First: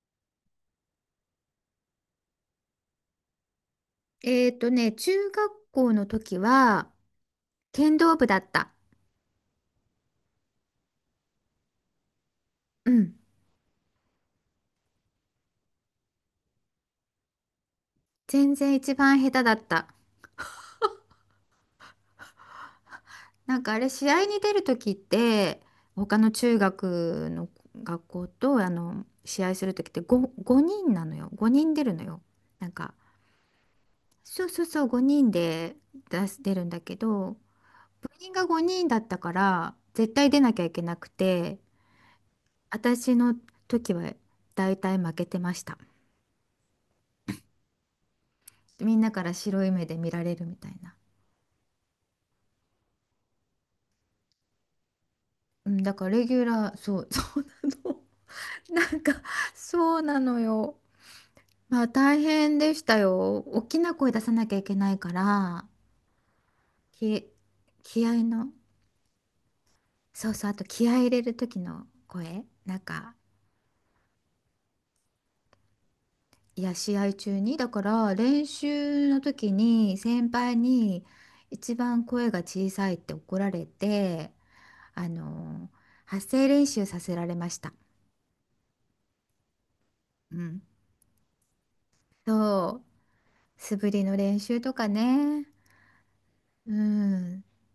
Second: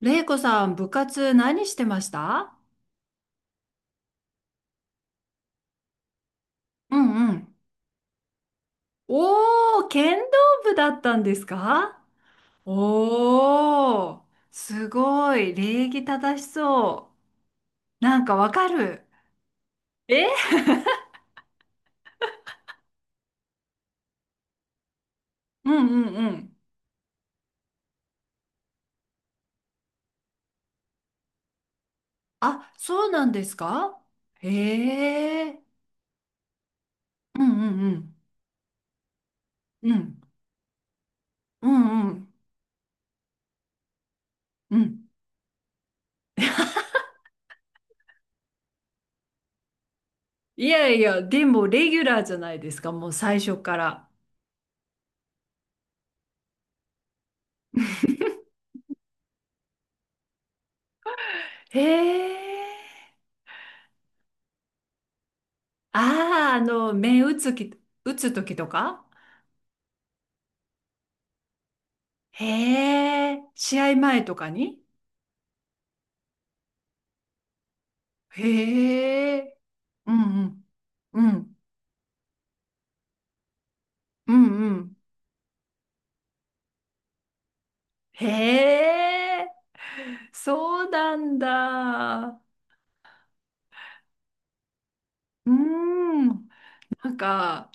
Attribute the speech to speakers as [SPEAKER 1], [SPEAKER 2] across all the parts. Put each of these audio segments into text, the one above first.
[SPEAKER 1] れいこさん、部活何してました？
[SPEAKER 2] 中学校の時は、
[SPEAKER 1] うんうん。
[SPEAKER 2] 剣道部だった。
[SPEAKER 1] おー、剣道部だったんですか？
[SPEAKER 2] うん。
[SPEAKER 1] おー、すごい、礼儀正しそう。なんかわ
[SPEAKER 2] 全
[SPEAKER 1] か
[SPEAKER 2] 然一
[SPEAKER 1] る。
[SPEAKER 2] 番下手だった。
[SPEAKER 1] え？
[SPEAKER 2] なんかあれ、試合に出る時って、
[SPEAKER 1] うんうん
[SPEAKER 2] 他
[SPEAKER 1] う
[SPEAKER 2] の
[SPEAKER 1] ん。
[SPEAKER 2] 中学の学校と、試合する時って5人なのよ。5人出るのよ。な
[SPEAKER 1] あ、
[SPEAKER 2] んか、
[SPEAKER 1] そうなんですか？
[SPEAKER 2] そうそうそう、5人
[SPEAKER 1] へえ。
[SPEAKER 2] で出るんだけど、
[SPEAKER 1] うんう
[SPEAKER 2] 部
[SPEAKER 1] ん
[SPEAKER 2] 員が5人だったから、
[SPEAKER 1] うん。う
[SPEAKER 2] 絶
[SPEAKER 1] ん。
[SPEAKER 2] 対出なきゃいけなくて、
[SPEAKER 1] うんうん
[SPEAKER 2] 私の時は
[SPEAKER 1] う
[SPEAKER 2] 大体
[SPEAKER 1] ん。
[SPEAKER 2] 負けてました。みんなから白い目で見られるみ
[SPEAKER 1] い
[SPEAKER 2] たい
[SPEAKER 1] や
[SPEAKER 2] な。
[SPEAKER 1] いや、でもレギュラーじゃないですか、もう最初から。
[SPEAKER 2] うん、だからレギュラー、そう、そうなの。なんか、そうなのよ。
[SPEAKER 1] へ
[SPEAKER 2] まあ大変でした
[SPEAKER 1] え。
[SPEAKER 2] よ。大きな声出さなきゃいけないから、
[SPEAKER 1] ああ、あの、目
[SPEAKER 2] き、気
[SPEAKER 1] 打
[SPEAKER 2] 合
[SPEAKER 1] つ
[SPEAKER 2] の、
[SPEAKER 1] 時とか。
[SPEAKER 2] そうそう、あと気合い入れる時の声、なんか、
[SPEAKER 1] へえ、試合前とかに？
[SPEAKER 2] いや、試合中に、だから練習の
[SPEAKER 1] へ
[SPEAKER 2] 時
[SPEAKER 1] え、
[SPEAKER 2] に
[SPEAKER 1] う
[SPEAKER 2] 先
[SPEAKER 1] んう
[SPEAKER 2] 輩
[SPEAKER 1] ん、
[SPEAKER 2] に
[SPEAKER 1] うん、
[SPEAKER 2] 一番声が小さいって怒られ
[SPEAKER 1] う
[SPEAKER 2] て、
[SPEAKER 1] んうん。
[SPEAKER 2] あの、発声練習させられました。
[SPEAKER 1] へえ、
[SPEAKER 2] うん。
[SPEAKER 1] そうなんだ。
[SPEAKER 2] そう、素振りの練習とかね。
[SPEAKER 1] うん、
[SPEAKER 2] う
[SPEAKER 1] なん
[SPEAKER 2] ん。
[SPEAKER 1] か、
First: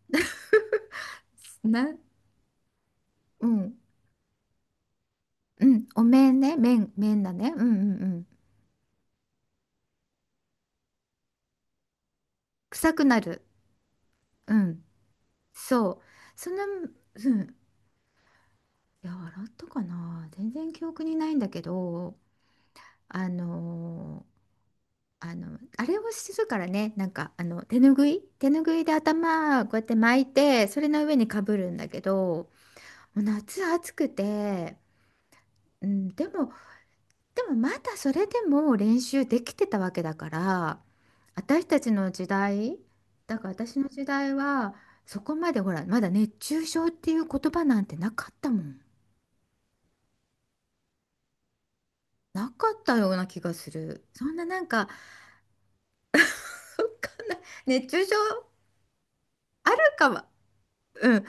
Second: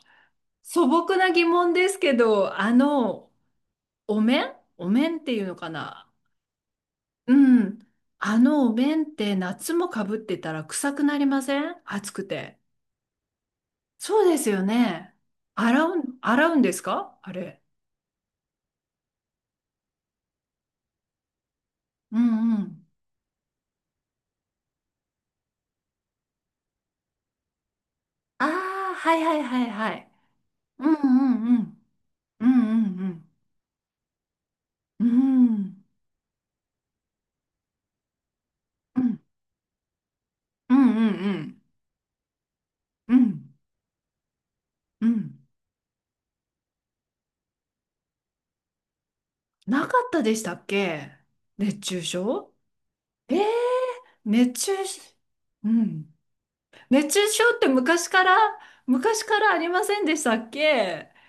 [SPEAKER 1] 素朴な疑問で
[SPEAKER 2] な、
[SPEAKER 1] すけど、あの、
[SPEAKER 2] うん。
[SPEAKER 1] お面、お面っていうの
[SPEAKER 2] う
[SPEAKER 1] か
[SPEAKER 2] ん。お
[SPEAKER 1] な？
[SPEAKER 2] 面ね。面、面だ
[SPEAKER 1] う
[SPEAKER 2] ね。うんうんう
[SPEAKER 1] ん。
[SPEAKER 2] ん。
[SPEAKER 1] あのお面って夏もかぶってたら臭くなりません？暑くて。
[SPEAKER 2] 臭くなる。
[SPEAKER 1] そうです
[SPEAKER 2] う
[SPEAKER 1] よ
[SPEAKER 2] ん。
[SPEAKER 1] ね。洗
[SPEAKER 2] そう。
[SPEAKER 1] う、洗
[SPEAKER 2] そ
[SPEAKER 1] う
[SPEAKER 2] の、
[SPEAKER 1] んですか
[SPEAKER 2] う
[SPEAKER 1] あ
[SPEAKER 2] ん。
[SPEAKER 1] れ。
[SPEAKER 2] いや、洗ったかな。全然記憶にないんだけど、
[SPEAKER 1] うんうん。
[SPEAKER 2] あのーあれをするからね。なんか、手ぬぐい
[SPEAKER 1] あ
[SPEAKER 2] 手ぬぐいで
[SPEAKER 1] あ、はいはいは
[SPEAKER 2] 頭、
[SPEAKER 1] い
[SPEAKER 2] こうやっ
[SPEAKER 1] は
[SPEAKER 2] て
[SPEAKER 1] い。
[SPEAKER 2] 巻いて、そ
[SPEAKER 1] う
[SPEAKER 2] れ
[SPEAKER 1] んう
[SPEAKER 2] の上にか
[SPEAKER 1] ん
[SPEAKER 2] ぶ
[SPEAKER 1] う
[SPEAKER 2] るん
[SPEAKER 1] ん。
[SPEAKER 2] だけ
[SPEAKER 1] うん
[SPEAKER 2] ど、
[SPEAKER 1] うんう
[SPEAKER 2] もう
[SPEAKER 1] ん。
[SPEAKER 2] 夏暑くて、
[SPEAKER 1] うん
[SPEAKER 2] うん、でもまだそれでも
[SPEAKER 1] う
[SPEAKER 2] 練
[SPEAKER 1] ん
[SPEAKER 2] 習できてたわけだか
[SPEAKER 1] う
[SPEAKER 2] ら、
[SPEAKER 1] んうん。
[SPEAKER 2] 私たちの時代
[SPEAKER 1] う
[SPEAKER 2] だか
[SPEAKER 1] ん
[SPEAKER 2] ら私の時代は
[SPEAKER 1] う
[SPEAKER 2] そこ
[SPEAKER 1] ん。
[SPEAKER 2] まで、ほら、まだ熱中症っていう言葉なんてなかったもん。
[SPEAKER 1] なかったでしたっけ？熱中
[SPEAKER 2] な
[SPEAKER 1] 症。
[SPEAKER 2] かったような
[SPEAKER 1] え
[SPEAKER 2] 気
[SPEAKER 1] ー、
[SPEAKER 2] がする。そんな、な
[SPEAKER 1] 熱
[SPEAKER 2] んか、
[SPEAKER 1] 中
[SPEAKER 2] わ
[SPEAKER 1] し、うん。熱
[SPEAKER 2] かん
[SPEAKER 1] 中
[SPEAKER 2] ない。
[SPEAKER 1] 症って
[SPEAKER 2] 熱中
[SPEAKER 1] 昔
[SPEAKER 2] 症
[SPEAKER 1] から、昔からあり
[SPEAKER 2] ある
[SPEAKER 1] ません
[SPEAKER 2] か
[SPEAKER 1] でし
[SPEAKER 2] は、
[SPEAKER 1] たっけ？
[SPEAKER 2] うん、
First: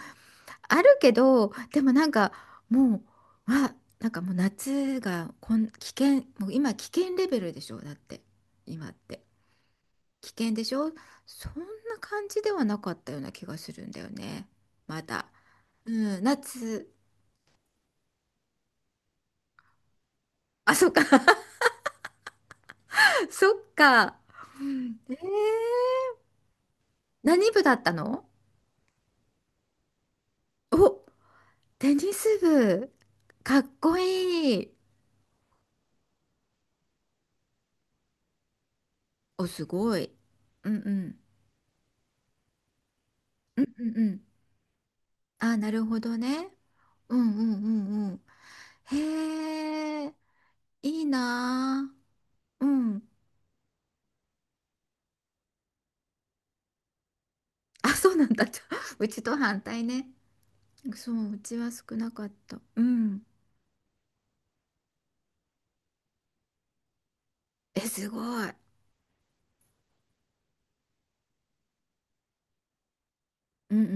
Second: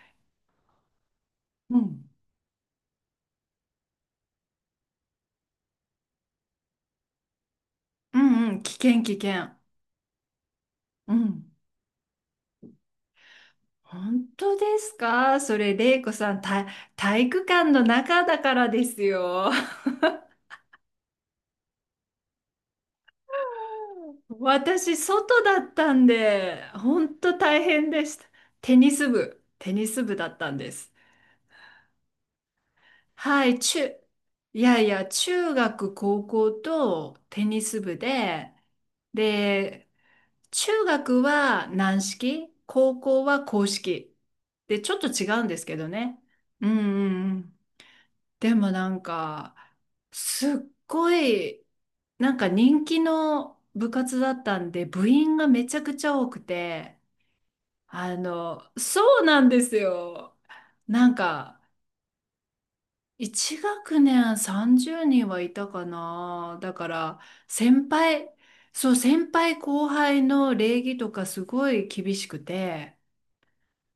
[SPEAKER 2] あるけど、
[SPEAKER 1] う
[SPEAKER 2] でもな
[SPEAKER 1] ん。
[SPEAKER 2] んか、もう、あ、なんか、もう夏がこん、危険、もう今危険レベルでしょ、だっ
[SPEAKER 1] う
[SPEAKER 2] て
[SPEAKER 1] んうん。危
[SPEAKER 2] 今っ
[SPEAKER 1] 険、危
[SPEAKER 2] て。
[SPEAKER 1] 険。
[SPEAKER 2] 危険でしょ。
[SPEAKER 1] う
[SPEAKER 2] そ
[SPEAKER 1] ん。
[SPEAKER 2] んな感じではなかったような気がするんだよ
[SPEAKER 1] 本
[SPEAKER 2] ね。
[SPEAKER 1] 当です
[SPEAKER 2] まだ。
[SPEAKER 1] かそれ、
[SPEAKER 2] う
[SPEAKER 1] れいこ
[SPEAKER 2] ん、
[SPEAKER 1] さん、体
[SPEAKER 2] 夏。
[SPEAKER 1] 体育館の中だからですよ。
[SPEAKER 2] あ、そっか。そっか。うん。
[SPEAKER 1] 私、外だったんで、本当
[SPEAKER 2] 何
[SPEAKER 1] 大
[SPEAKER 2] 部だっ
[SPEAKER 1] 変
[SPEAKER 2] た
[SPEAKER 1] でした。
[SPEAKER 2] の？
[SPEAKER 1] テニス部、テニス部だったんです。
[SPEAKER 2] お、テニス部。
[SPEAKER 1] はい、
[SPEAKER 2] かっこ
[SPEAKER 1] い
[SPEAKER 2] いい。
[SPEAKER 1] やいや、中学、高校とテニス部で、
[SPEAKER 2] お、す
[SPEAKER 1] で、
[SPEAKER 2] ごい。うん
[SPEAKER 1] 中
[SPEAKER 2] うん。
[SPEAKER 1] 学は軟式、高校は
[SPEAKER 2] う
[SPEAKER 1] 硬
[SPEAKER 2] んうんう
[SPEAKER 1] 式。
[SPEAKER 2] ん。
[SPEAKER 1] で、ちょっと違うんで
[SPEAKER 2] あ、
[SPEAKER 1] す
[SPEAKER 2] な
[SPEAKER 1] け
[SPEAKER 2] る
[SPEAKER 1] ど
[SPEAKER 2] ほど
[SPEAKER 1] ね。
[SPEAKER 2] ね。
[SPEAKER 1] うんう
[SPEAKER 2] う
[SPEAKER 1] んう
[SPEAKER 2] んう
[SPEAKER 1] ん。
[SPEAKER 2] んうんうん。
[SPEAKER 1] でもなんか、
[SPEAKER 2] へえ、
[SPEAKER 1] すっ
[SPEAKER 2] いい
[SPEAKER 1] ごい、
[SPEAKER 2] なあ。
[SPEAKER 1] なんか
[SPEAKER 2] う
[SPEAKER 1] 人気
[SPEAKER 2] ん。
[SPEAKER 1] の部活だったんで、部員がめちゃくちゃ多くて、
[SPEAKER 2] あ、そ
[SPEAKER 1] あ
[SPEAKER 2] うなんだ。
[SPEAKER 1] の、
[SPEAKER 2] う
[SPEAKER 1] そ
[SPEAKER 2] ち
[SPEAKER 1] う
[SPEAKER 2] と
[SPEAKER 1] なん
[SPEAKER 2] 反
[SPEAKER 1] です
[SPEAKER 2] 対ね。
[SPEAKER 1] よ。な
[SPEAKER 2] そ
[SPEAKER 1] ん
[SPEAKER 2] う、うち
[SPEAKER 1] か、
[SPEAKER 2] は少なかった。うん。
[SPEAKER 1] 一学年30人はいたかな。だから、
[SPEAKER 2] え、
[SPEAKER 1] 先
[SPEAKER 2] す
[SPEAKER 1] 輩、
[SPEAKER 2] ごい。
[SPEAKER 1] そう、先輩後輩の礼儀とかすごい厳しくて、
[SPEAKER 2] うんうんう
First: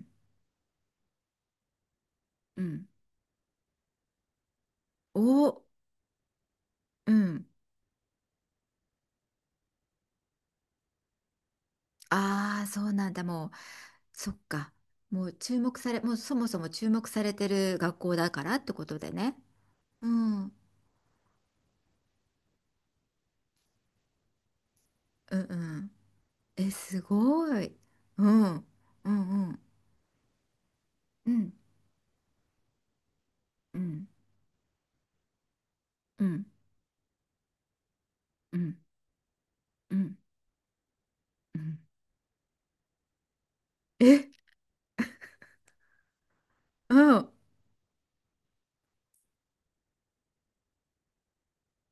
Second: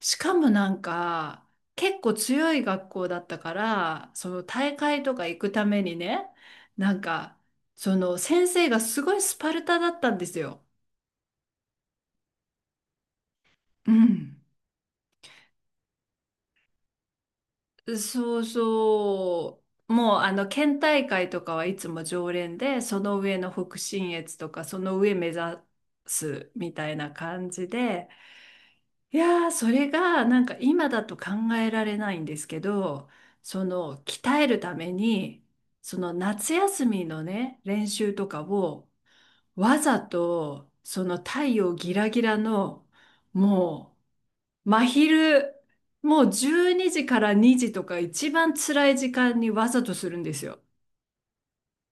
[SPEAKER 2] ん
[SPEAKER 1] しかもなんか、結構強い
[SPEAKER 2] うん。うん。
[SPEAKER 1] 学校だったから、その大会とか行く
[SPEAKER 2] お、
[SPEAKER 1] ためにね、なん
[SPEAKER 2] う
[SPEAKER 1] か、
[SPEAKER 2] ん。
[SPEAKER 1] その先生がすごいスパルタだったんですよ。
[SPEAKER 2] ああ、そうなんだ。もう、
[SPEAKER 1] う
[SPEAKER 2] そ
[SPEAKER 1] ん。
[SPEAKER 2] っか。もうそもそも注目されてる学校だ
[SPEAKER 1] そ
[SPEAKER 2] か
[SPEAKER 1] う
[SPEAKER 2] らってことでね。
[SPEAKER 1] そう。
[SPEAKER 2] う
[SPEAKER 1] もうあ
[SPEAKER 2] ん。う
[SPEAKER 1] の
[SPEAKER 2] ん
[SPEAKER 1] 県大会とかはいつも常連で、その上の北信越とかその上目
[SPEAKER 2] う
[SPEAKER 1] 指
[SPEAKER 2] ん。
[SPEAKER 1] す
[SPEAKER 2] え、
[SPEAKER 1] みたい
[SPEAKER 2] す
[SPEAKER 1] な
[SPEAKER 2] ご
[SPEAKER 1] 感じ
[SPEAKER 2] い。
[SPEAKER 1] で、
[SPEAKER 2] うん。う
[SPEAKER 1] い
[SPEAKER 2] ん
[SPEAKER 1] やー、
[SPEAKER 2] うん
[SPEAKER 1] それがなんか今だと
[SPEAKER 2] うん。
[SPEAKER 1] 考えられないんですけど、そ
[SPEAKER 2] う
[SPEAKER 1] の
[SPEAKER 2] ん
[SPEAKER 1] 鍛えるために、その
[SPEAKER 2] うん
[SPEAKER 1] 夏休みのね、練習とか
[SPEAKER 2] うん
[SPEAKER 1] をわ
[SPEAKER 2] う
[SPEAKER 1] ざ
[SPEAKER 2] ん。
[SPEAKER 1] とその太
[SPEAKER 2] う
[SPEAKER 1] 陽
[SPEAKER 2] ん。
[SPEAKER 1] ギラギラのも
[SPEAKER 2] え、
[SPEAKER 1] う真昼、もう12
[SPEAKER 2] う
[SPEAKER 1] 時か
[SPEAKER 2] ん。
[SPEAKER 1] ら2時とか一番辛い時間にわざとするんですよ。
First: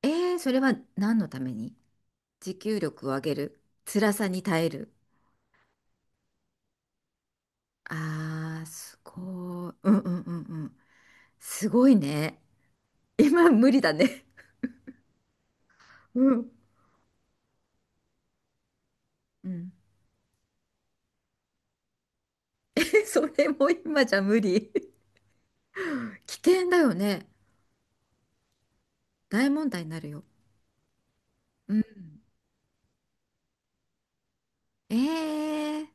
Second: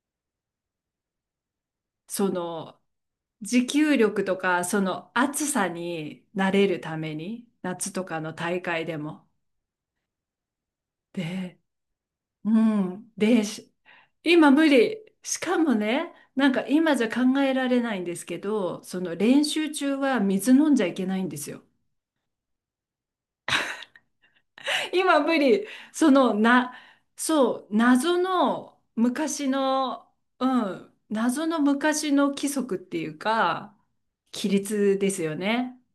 [SPEAKER 2] それは何のために、
[SPEAKER 1] そ
[SPEAKER 2] 持
[SPEAKER 1] の、
[SPEAKER 2] 久力を上げる。
[SPEAKER 1] 持久
[SPEAKER 2] 辛
[SPEAKER 1] 力
[SPEAKER 2] さ
[SPEAKER 1] と
[SPEAKER 2] に
[SPEAKER 1] か、
[SPEAKER 2] 耐え
[SPEAKER 1] そ
[SPEAKER 2] る。
[SPEAKER 1] の暑さに慣れるために、夏とかの
[SPEAKER 2] あ
[SPEAKER 1] 大
[SPEAKER 2] あ、
[SPEAKER 1] 会で
[SPEAKER 2] す
[SPEAKER 1] も。
[SPEAKER 2] ごい。うんうんうんうん。
[SPEAKER 1] で、
[SPEAKER 2] すごいね。
[SPEAKER 1] うん。で、
[SPEAKER 2] 今無理だね。
[SPEAKER 1] 今無理。しかもね、
[SPEAKER 2] う
[SPEAKER 1] な
[SPEAKER 2] ん。
[SPEAKER 1] んか今じゃ考えられないんですけど、その練
[SPEAKER 2] う
[SPEAKER 1] 習
[SPEAKER 2] ん。
[SPEAKER 1] 中は水飲んじゃいけないんですよ。
[SPEAKER 2] それも今じゃ無理。
[SPEAKER 1] 今無理。その、
[SPEAKER 2] 危険だよね。
[SPEAKER 1] そう、謎の昔
[SPEAKER 2] 大問題になる
[SPEAKER 1] の、
[SPEAKER 2] よ。
[SPEAKER 1] うん、謎の
[SPEAKER 2] うん。
[SPEAKER 1] 昔の規則っていうか、規律ですよね。
[SPEAKER 2] ええ。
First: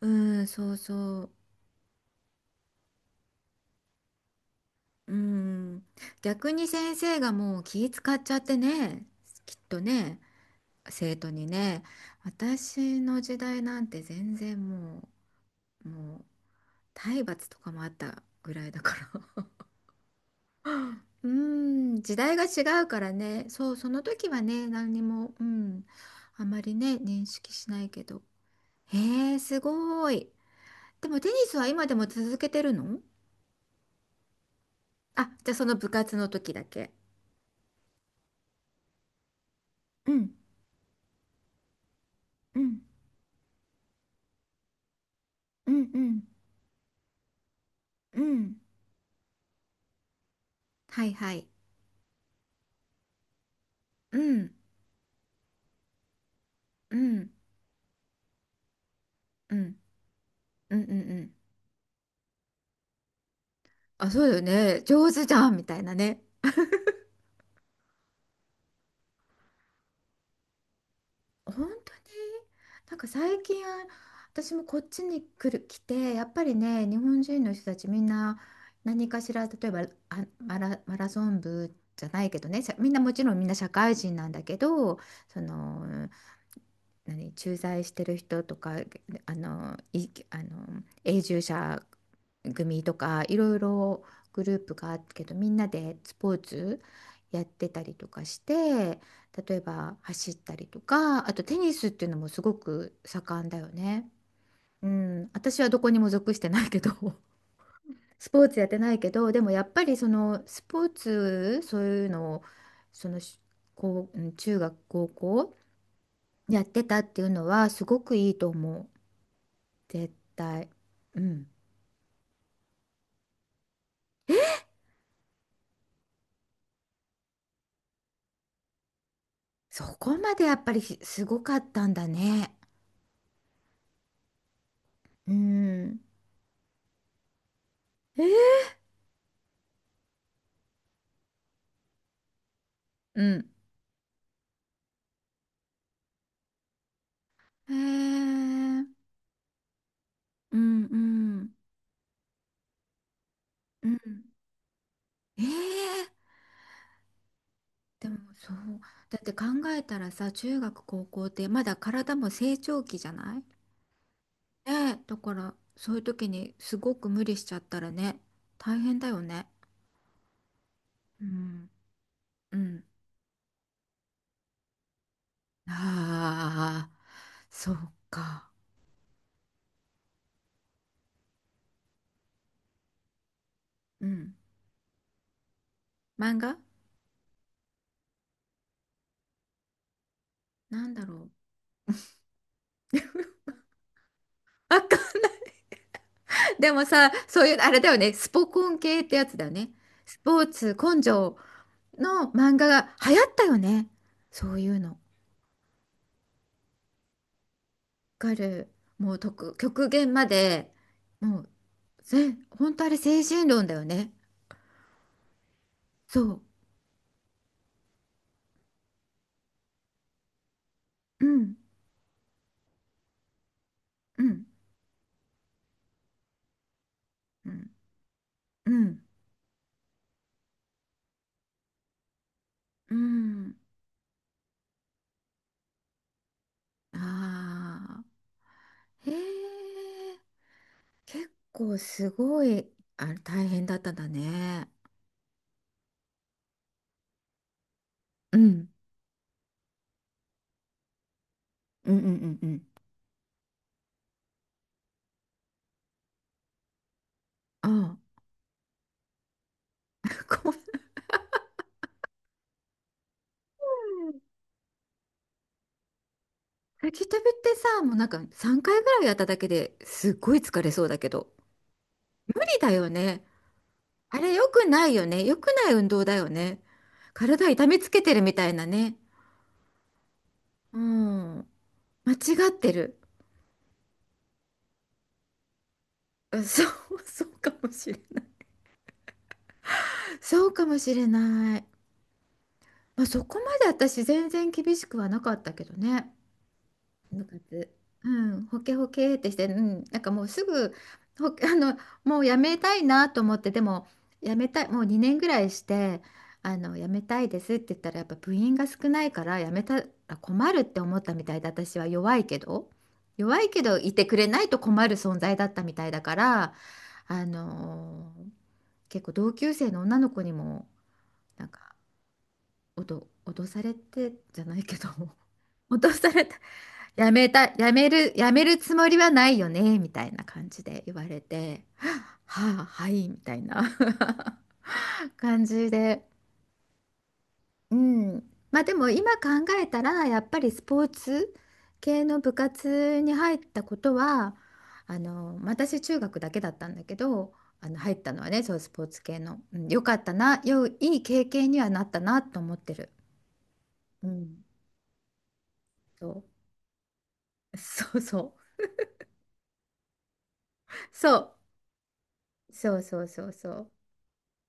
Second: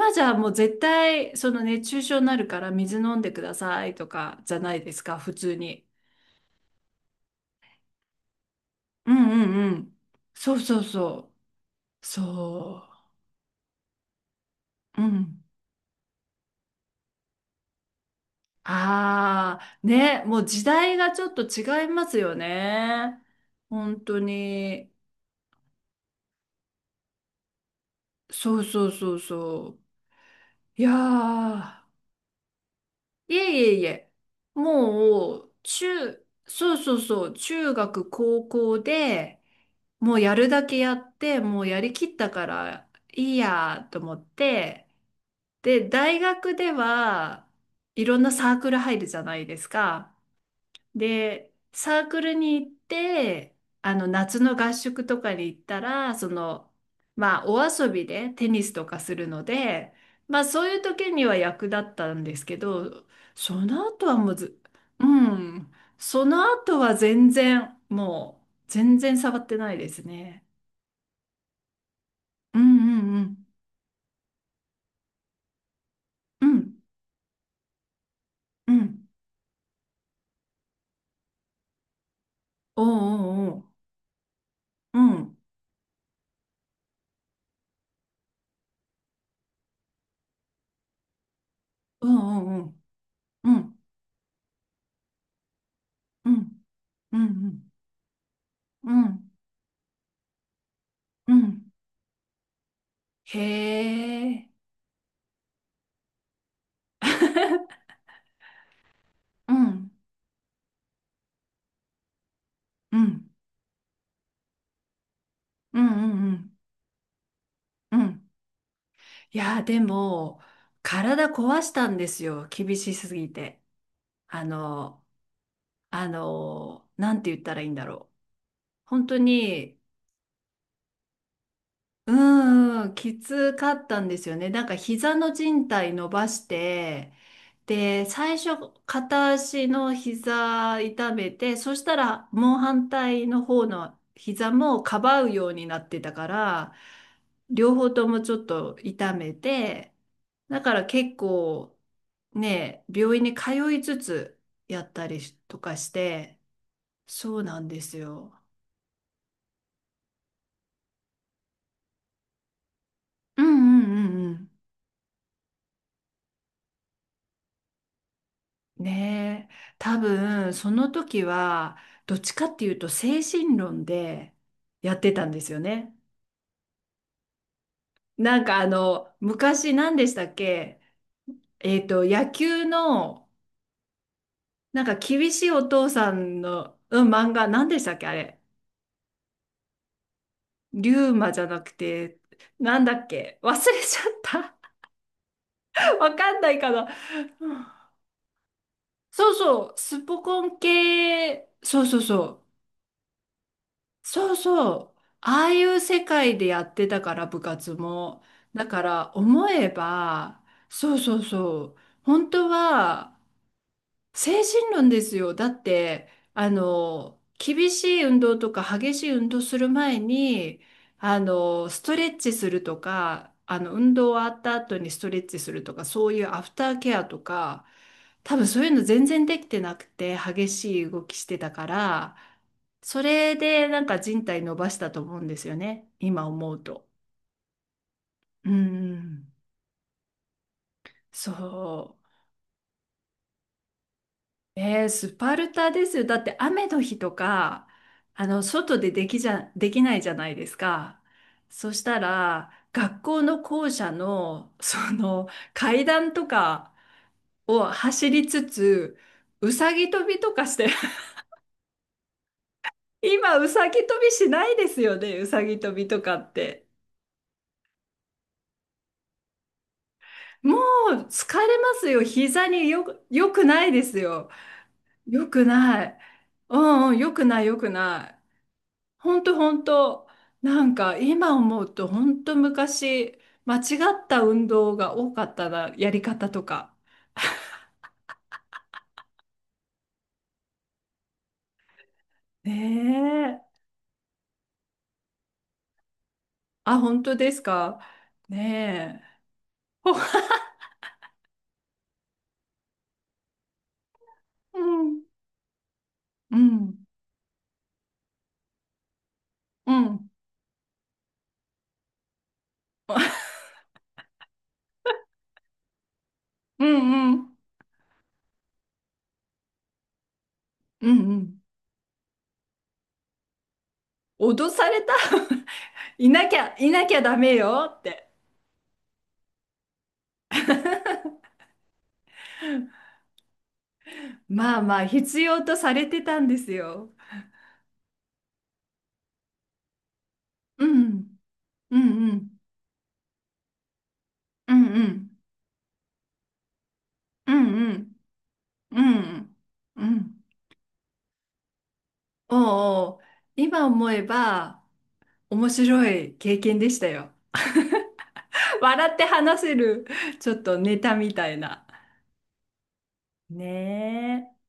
[SPEAKER 2] う
[SPEAKER 1] じゃ
[SPEAKER 2] ん、
[SPEAKER 1] もう
[SPEAKER 2] そう
[SPEAKER 1] 絶
[SPEAKER 2] そう。
[SPEAKER 1] 対、その熱中症になるから水飲んでくださいとかじゃないです
[SPEAKER 2] う
[SPEAKER 1] か、普通に。
[SPEAKER 2] ん。逆に先生がもう気使っちゃってね。
[SPEAKER 1] うんう
[SPEAKER 2] きっ
[SPEAKER 1] んう
[SPEAKER 2] と
[SPEAKER 1] ん。
[SPEAKER 2] ね、
[SPEAKER 1] そうそう
[SPEAKER 2] 生徒
[SPEAKER 1] そ
[SPEAKER 2] にね。
[SPEAKER 1] う。そ
[SPEAKER 2] 私の時代なんて全然
[SPEAKER 1] う。う
[SPEAKER 2] も
[SPEAKER 1] ん。
[SPEAKER 2] う、もう体罰とかもあったぐらいだから。
[SPEAKER 1] ああ、ね、もう時代がちょ
[SPEAKER 2] う
[SPEAKER 1] っと違い
[SPEAKER 2] ーん、
[SPEAKER 1] ま
[SPEAKER 2] 時
[SPEAKER 1] すよ
[SPEAKER 2] 代が違うから
[SPEAKER 1] ね。
[SPEAKER 2] ね。そう、そ
[SPEAKER 1] 本
[SPEAKER 2] の
[SPEAKER 1] 当
[SPEAKER 2] 時はね、
[SPEAKER 1] に。
[SPEAKER 2] 何にも、うん、あまりね、認識しないけど。
[SPEAKER 1] そうそうそう
[SPEAKER 2] へえ、す
[SPEAKER 1] そう。
[SPEAKER 2] ごい。
[SPEAKER 1] いや
[SPEAKER 2] でもテニスは
[SPEAKER 1] ー、
[SPEAKER 2] 今でも続けてるの？
[SPEAKER 1] いえいえいえ、
[SPEAKER 2] あ、
[SPEAKER 1] も
[SPEAKER 2] じゃ
[SPEAKER 1] う、
[SPEAKER 2] あその部活の時だ
[SPEAKER 1] そう
[SPEAKER 2] け。
[SPEAKER 1] そうそう、中学、高校で、
[SPEAKER 2] う
[SPEAKER 1] もう
[SPEAKER 2] ん、
[SPEAKER 1] やるだけやって、もうやりきったか
[SPEAKER 2] うん、
[SPEAKER 1] らいいやと思って、
[SPEAKER 2] う
[SPEAKER 1] で、
[SPEAKER 2] ん、う
[SPEAKER 1] 大
[SPEAKER 2] ん、
[SPEAKER 1] 学では、いろ
[SPEAKER 2] う
[SPEAKER 1] んなサ
[SPEAKER 2] ん。
[SPEAKER 1] ークル入るじゃないですか。
[SPEAKER 2] はいはい。
[SPEAKER 1] で、サークルに行って、あの、
[SPEAKER 2] う
[SPEAKER 1] 夏
[SPEAKER 2] ん、
[SPEAKER 1] の合宿とかに行ったら、その、
[SPEAKER 2] うん、
[SPEAKER 1] まあ、お遊びでテニスとかするの
[SPEAKER 2] うん、
[SPEAKER 1] で、まあ、そう
[SPEAKER 2] う
[SPEAKER 1] い
[SPEAKER 2] ん、
[SPEAKER 1] う
[SPEAKER 2] うん、う
[SPEAKER 1] 時に
[SPEAKER 2] ん。
[SPEAKER 1] は役立ったんですけど、その後
[SPEAKER 2] あ、
[SPEAKER 1] は
[SPEAKER 2] そう
[SPEAKER 1] もう
[SPEAKER 2] だよ
[SPEAKER 1] ず、
[SPEAKER 2] ね。
[SPEAKER 1] う
[SPEAKER 2] 上手じゃんみ
[SPEAKER 1] ん、
[SPEAKER 2] たいなね。
[SPEAKER 1] その後は全然、もう、全然触ってないですね。
[SPEAKER 2] 本当に。
[SPEAKER 1] うん
[SPEAKER 2] なん
[SPEAKER 1] う
[SPEAKER 2] か
[SPEAKER 1] んう
[SPEAKER 2] 最
[SPEAKER 1] ん。
[SPEAKER 2] 近私もこっちに来て、やっぱ
[SPEAKER 1] う
[SPEAKER 2] り
[SPEAKER 1] ん、
[SPEAKER 2] ね、日本人の人たちみんな
[SPEAKER 1] うん。
[SPEAKER 2] 何かしら、例えば、マラソン部じゃないけどね、さ、
[SPEAKER 1] おう
[SPEAKER 2] みんな、もちろんみん
[SPEAKER 1] お
[SPEAKER 2] な
[SPEAKER 1] うおう。
[SPEAKER 2] 社会人なんだけ
[SPEAKER 1] う
[SPEAKER 2] ど、
[SPEAKER 1] ん。
[SPEAKER 2] その、何、駐在してる人とか、あのいあの永住者
[SPEAKER 1] おうおうおう。
[SPEAKER 2] 組とか、い
[SPEAKER 1] う
[SPEAKER 2] ろい
[SPEAKER 1] ん、
[SPEAKER 2] ろグループがあるけど、みんなでス
[SPEAKER 1] う
[SPEAKER 2] ポー
[SPEAKER 1] ん、
[SPEAKER 2] ツ
[SPEAKER 1] う
[SPEAKER 2] やって
[SPEAKER 1] ん、
[SPEAKER 2] たりとかし
[SPEAKER 1] う
[SPEAKER 2] て。
[SPEAKER 1] ん、うん。
[SPEAKER 2] 例えば走ったりとか、
[SPEAKER 1] う
[SPEAKER 2] あとテ
[SPEAKER 1] ん。
[SPEAKER 2] ニスっていうのもすごく
[SPEAKER 1] へ
[SPEAKER 2] 盛んだよね。
[SPEAKER 1] え。
[SPEAKER 2] うん、私はどこにも属してないけど スポーツやってないけど、でも
[SPEAKER 1] う
[SPEAKER 2] やっぱ
[SPEAKER 1] ん、
[SPEAKER 2] り、そのスポーツ、そういうのを、
[SPEAKER 1] う
[SPEAKER 2] その
[SPEAKER 1] ん、
[SPEAKER 2] し、こう、うん、中学、高校
[SPEAKER 1] うん、うん、うん。
[SPEAKER 2] やってたっていうのはす
[SPEAKER 1] う
[SPEAKER 2] ごく
[SPEAKER 1] ん。
[SPEAKER 2] いいと思う。
[SPEAKER 1] いやー、で
[SPEAKER 2] 絶
[SPEAKER 1] も、
[SPEAKER 2] 対。う
[SPEAKER 1] 体
[SPEAKER 2] ん。
[SPEAKER 1] 壊したんですよ。厳しすぎて。あの、なんて言ったらいいんだろう。本当に、
[SPEAKER 2] そこまでやっぱりすごかったんだ
[SPEAKER 1] う
[SPEAKER 2] ね。
[SPEAKER 1] ーきつかったんですよね。なんか膝の
[SPEAKER 2] う
[SPEAKER 1] 靭帯
[SPEAKER 2] ん。
[SPEAKER 1] 伸ばして、で、
[SPEAKER 2] え
[SPEAKER 1] 最
[SPEAKER 2] ー、
[SPEAKER 1] 初、片足の膝痛めて、そしたらもう反
[SPEAKER 2] う
[SPEAKER 1] 対の
[SPEAKER 2] ん。
[SPEAKER 1] 方の膝もかばうようになってたから、両方とも
[SPEAKER 2] へ
[SPEAKER 1] ちょっと
[SPEAKER 2] え。
[SPEAKER 1] 痛めて、
[SPEAKER 2] う
[SPEAKER 1] だか
[SPEAKER 2] ん
[SPEAKER 1] ら
[SPEAKER 2] う
[SPEAKER 1] 結
[SPEAKER 2] ん。
[SPEAKER 1] 構ね、病院に通い
[SPEAKER 2] う
[SPEAKER 1] つ
[SPEAKER 2] ん。
[SPEAKER 1] つやったり
[SPEAKER 2] え
[SPEAKER 1] とかし
[SPEAKER 2] え。
[SPEAKER 1] て、そうなんです
[SPEAKER 2] でも
[SPEAKER 1] よ。
[SPEAKER 2] そう、だって考えたらさ、中学高校ってまだ体も成長期じゃな
[SPEAKER 1] う
[SPEAKER 2] い？
[SPEAKER 1] んうんうんう
[SPEAKER 2] ねえ、だからそういう時にすごく無理しちゃったらね、大
[SPEAKER 1] ん。
[SPEAKER 2] 変だよ
[SPEAKER 1] ね
[SPEAKER 2] ね。
[SPEAKER 1] え、多分その時
[SPEAKER 2] うん、
[SPEAKER 1] はどっちかっ
[SPEAKER 2] う
[SPEAKER 1] ていう
[SPEAKER 2] ん。
[SPEAKER 1] と精神論でやってたんですよね。
[SPEAKER 2] ああ、そう
[SPEAKER 1] なん
[SPEAKER 2] か。
[SPEAKER 1] かあの昔何でしたっけ？野球の
[SPEAKER 2] うん。
[SPEAKER 1] なんか厳しいお父さ
[SPEAKER 2] 漫
[SPEAKER 1] ん
[SPEAKER 2] 画、
[SPEAKER 1] の、うん、漫画何でしたっけ、あれ。
[SPEAKER 2] な
[SPEAKER 1] リ
[SPEAKER 2] んだ
[SPEAKER 1] ュー
[SPEAKER 2] ろう。
[SPEAKER 1] マじゃなくて、なんだっけ、忘れちゃっ
[SPEAKER 2] あか、
[SPEAKER 1] た。 わかんないか
[SPEAKER 2] でも
[SPEAKER 1] な。
[SPEAKER 2] さ、そういう、あれだよね、スポコン系ってや
[SPEAKER 1] そう
[SPEAKER 2] つだよ
[SPEAKER 1] そ
[SPEAKER 2] ね。
[SPEAKER 1] う、ス
[SPEAKER 2] ス
[SPEAKER 1] ポ
[SPEAKER 2] ポ
[SPEAKER 1] コ
[SPEAKER 2] ー
[SPEAKER 1] ン
[SPEAKER 2] ツ根性
[SPEAKER 1] 系、そうそうそ
[SPEAKER 2] の
[SPEAKER 1] う。
[SPEAKER 2] 漫画が流行ったよね。
[SPEAKER 1] そう
[SPEAKER 2] そうい
[SPEAKER 1] そ
[SPEAKER 2] うの。わ
[SPEAKER 1] う。ああいう世界でやってたから、部活も。
[SPEAKER 2] か
[SPEAKER 1] だ
[SPEAKER 2] る。
[SPEAKER 1] から、
[SPEAKER 2] もう、
[SPEAKER 1] 思え
[SPEAKER 2] 極限ま
[SPEAKER 1] ば、
[SPEAKER 2] で。
[SPEAKER 1] そうそう
[SPEAKER 2] も
[SPEAKER 1] そう。本当
[SPEAKER 2] 本当あれ
[SPEAKER 1] は、
[SPEAKER 2] 精神論だよね。
[SPEAKER 1] 精神論ですよ。だって、
[SPEAKER 2] そう。
[SPEAKER 1] あの、厳しい運動とか激しい運動する前に、あ
[SPEAKER 2] うん、
[SPEAKER 1] の、ストレッチするとか、あの、運動
[SPEAKER 2] う
[SPEAKER 1] 終わっ
[SPEAKER 2] ん、
[SPEAKER 1] た後にストレッチするとか、そういうアフターケアと
[SPEAKER 2] う
[SPEAKER 1] か、
[SPEAKER 2] ん、
[SPEAKER 1] 多分そうい
[SPEAKER 2] う
[SPEAKER 1] うの
[SPEAKER 2] ん、
[SPEAKER 1] 全然できてなくて、激しい動きしてたから、
[SPEAKER 2] う
[SPEAKER 1] それ
[SPEAKER 2] ん。
[SPEAKER 1] でなんか人体伸ばしたと思うんですよね。今思うと。
[SPEAKER 2] ああ、
[SPEAKER 1] う
[SPEAKER 2] へ
[SPEAKER 1] ん。
[SPEAKER 2] え、
[SPEAKER 1] そ
[SPEAKER 2] 結構
[SPEAKER 1] う。
[SPEAKER 2] すごい、あ、大変だったんだね。
[SPEAKER 1] スパルタですよ。だって雨の日とか、あ
[SPEAKER 2] う
[SPEAKER 1] の、
[SPEAKER 2] ん、
[SPEAKER 1] 外でできじゃ、できないじゃないですか。そし
[SPEAKER 2] うん、
[SPEAKER 1] た
[SPEAKER 2] うん、うん。う
[SPEAKER 1] ら、
[SPEAKER 2] ん。
[SPEAKER 1] 学校の校舎の、その、階段とかを
[SPEAKER 2] あ
[SPEAKER 1] 走
[SPEAKER 2] あ、
[SPEAKER 1] りつつ、うさぎ跳びと か
[SPEAKER 2] ご
[SPEAKER 1] し
[SPEAKER 2] めん。
[SPEAKER 1] て、今、うさぎ跳びしないですよね、うさぎ跳びとかって。
[SPEAKER 2] 滝旅ってさ、もうなんか3回ぐらいやっただけですっごい
[SPEAKER 1] も
[SPEAKER 2] 疲れそうだ
[SPEAKER 1] う、
[SPEAKER 2] けど、
[SPEAKER 1] 疲れますよ。
[SPEAKER 2] 無
[SPEAKER 1] 膝
[SPEAKER 2] 理
[SPEAKER 1] に
[SPEAKER 2] だよ
[SPEAKER 1] よ、
[SPEAKER 2] ね。
[SPEAKER 1] よくないです
[SPEAKER 2] あ
[SPEAKER 1] よ。
[SPEAKER 2] れ良くないよね。
[SPEAKER 1] よ
[SPEAKER 2] 良
[SPEAKER 1] く
[SPEAKER 2] くない
[SPEAKER 1] な
[SPEAKER 2] 運
[SPEAKER 1] い。
[SPEAKER 2] 動だよ
[SPEAKER 1] う
[SPEAKER 2] ね。
[SPEAKER 1] んうん、よくない、
[SPEAKER 2] 体
[SPEAKER 1] よ
[SPEAKER 2] 痛
[SPEAKER 1] く
[SPEAKER 2] めつけ
[SPEAKER 1] な
[SPEAKER 2] て
[SPEAKER 1] い。
[SPEAKER 2] るみたいなね。
[SPEAKER 1] 本当、本当、なん
[SPEAKER 2] う
[SPEAKER 1] か今
[SPEAKER 2] ん。
[SPEAKER 1] 思うと
[SPEAKER 2] 間
[SPEAKER 1] 本当、
[SPEAKER 2] 違ってる。
[SPEAKER 1] 昔間違った運動が多かったな、やり方
[SPEAKER 2] う
[SPEAKER 1] と
[SPEAKER 2] ん、そう、
[SPEAKER 1] か。
[SPEAKER 2] そうかもしれない。そうかもしれない。
[SPEAKER 1] ね
[SPEAKER 2] まあ、そこ
[SPEAKER 1] え。
[SPEAKER 2] まで私全然厳しくはなかったけどね。
[SPEAKER 1] あ、本当
[SPEAKER 2] 部
[SPEAKER 1] です
[SPEAKER 2] 活。
[SPEAKER 1] か？
[SPEAKER 2] うん、ほけほ
[SPEAKER 1] ねえ。
[SPEAKER 2] けってして、うん、
[SPEAKER 1] ほ
[SPEAKER 2] なんかもうすぐ、ほ、あの、もうやめたいなと思って、でも、やめ
[SPEAKER 1] う
[SPEAKER 2] たい、もう
[SPEAKER 1] ん
[SPEAKER 2] 2年ぐらいして、
[SPEAKER 1] う
[SPEAKER 2] あ
[SPEAKER 1] ん
[SPEAKER 2] の、やめたいですって言ったら、やっぱ部員が少ないから、やめ
[SPEAKER 1] う
[SPEAKER 2] た
[SPEAKER 1] ん。
[SPEAKER 2] ら困るって思ったみたいで、私は弱いけど、弱いけど、いてくれないと困る存在だったみたいだから、
[SPEAKER 1] うんう
[SPEAKER 2] あ
[SPEAKER 1] ん
[SPEAKER 2] の結構同級生の女の子にも、
[SPEAKER 1] うんうん。
[SPEAKER 2] なんか、脅されてじゃ
[SPEAKER 1] 脅
[SPEAKER 2] ない
[SPEAKER 1] さ
[SPEAKER 2] け
[SPEAKER 1] れ
[SPEAKER 2] ど、
[SPEAKER 1] た。
[SPEAKER 2] 脅
[SPEAKER 1] い
[SPEAKER 2] され
[SPEAKER 1] なき
[SPEAKER 2] た。
[SPEAKER 1] ゃいなきゃダメよって。
[SPEAKER 2] やめるつもりはないよね、みたいな感じで言われ て、はあ、はい、みたいな
[SPEAKER 1] まあまあ 必要
[SPEAKER 2] 感
[SPEAKER 1] と
[SPEAKER 2] じ
[SPEAKER 1] されて
[SPEAKER 2] で。
[SPEAKER 1] たんですよ。
[SPEAKER 2] うん。まあでも今考えたら、やっぱりス
[SPEAKER 1] う
[SPEAKER 2] ポー
[SPEAKER 1] ん
[SPEAKER 2] ツ
[SPEAKER 1] う
[SPEAKER 2] 系
[SPEAKER 1] んう
[SPEAKER 2] の部
[SPEAKER 1] ん
[SPEAKER 2] 活に入ったことは、
[SPEAKER 1] うんうん
[SPEAKER 2] 私中学だけだったんだけ
[SPEAKER 1] う
[SPEAKER 2] ど、
[SPEAKER 1] んう
[SPEAKER 2] 入
[SPEAKER 1] ん
[SPEAKER 2] ったのはね、そうス
[SPEAKER 1] う
[SPEAKER 2] ポーツ系
[SPEAKER 1] ん
[SPEAKER 2] の。うん、
[SPEAKER 1] う
[SPEAKER 2] よ
[SPEAKER 1] んう
[SPEAKER 2] かった
[SPEAKER 1] ん。
[SPEAKER 2] な、いい経験にはなったな
[SPEAKER 1] お
[SPEAKER 2] と
[SPEAKER 1] う
[SPEAKER 2] 思ってる。
[SPEAKER 1] おう、今思え
[SPEAKER 2] うん。
[SPEAKER 1] ば面白い
[SPEAKER 2] そ
[SPEAKER 1] 経験でしたよ。
[SPEAKER 2] う。そうそう。
[SPEAKER 1] 笑って話せる、ちょっとネタ
[SPEAKER 2] そ
[SPEAKER 1] みた
[SPEAKER 2] う。
[SPEAKER 1] いな。
[SPEAKER 2] そうそうそうそう。
[SPEAKER 1] ねえ。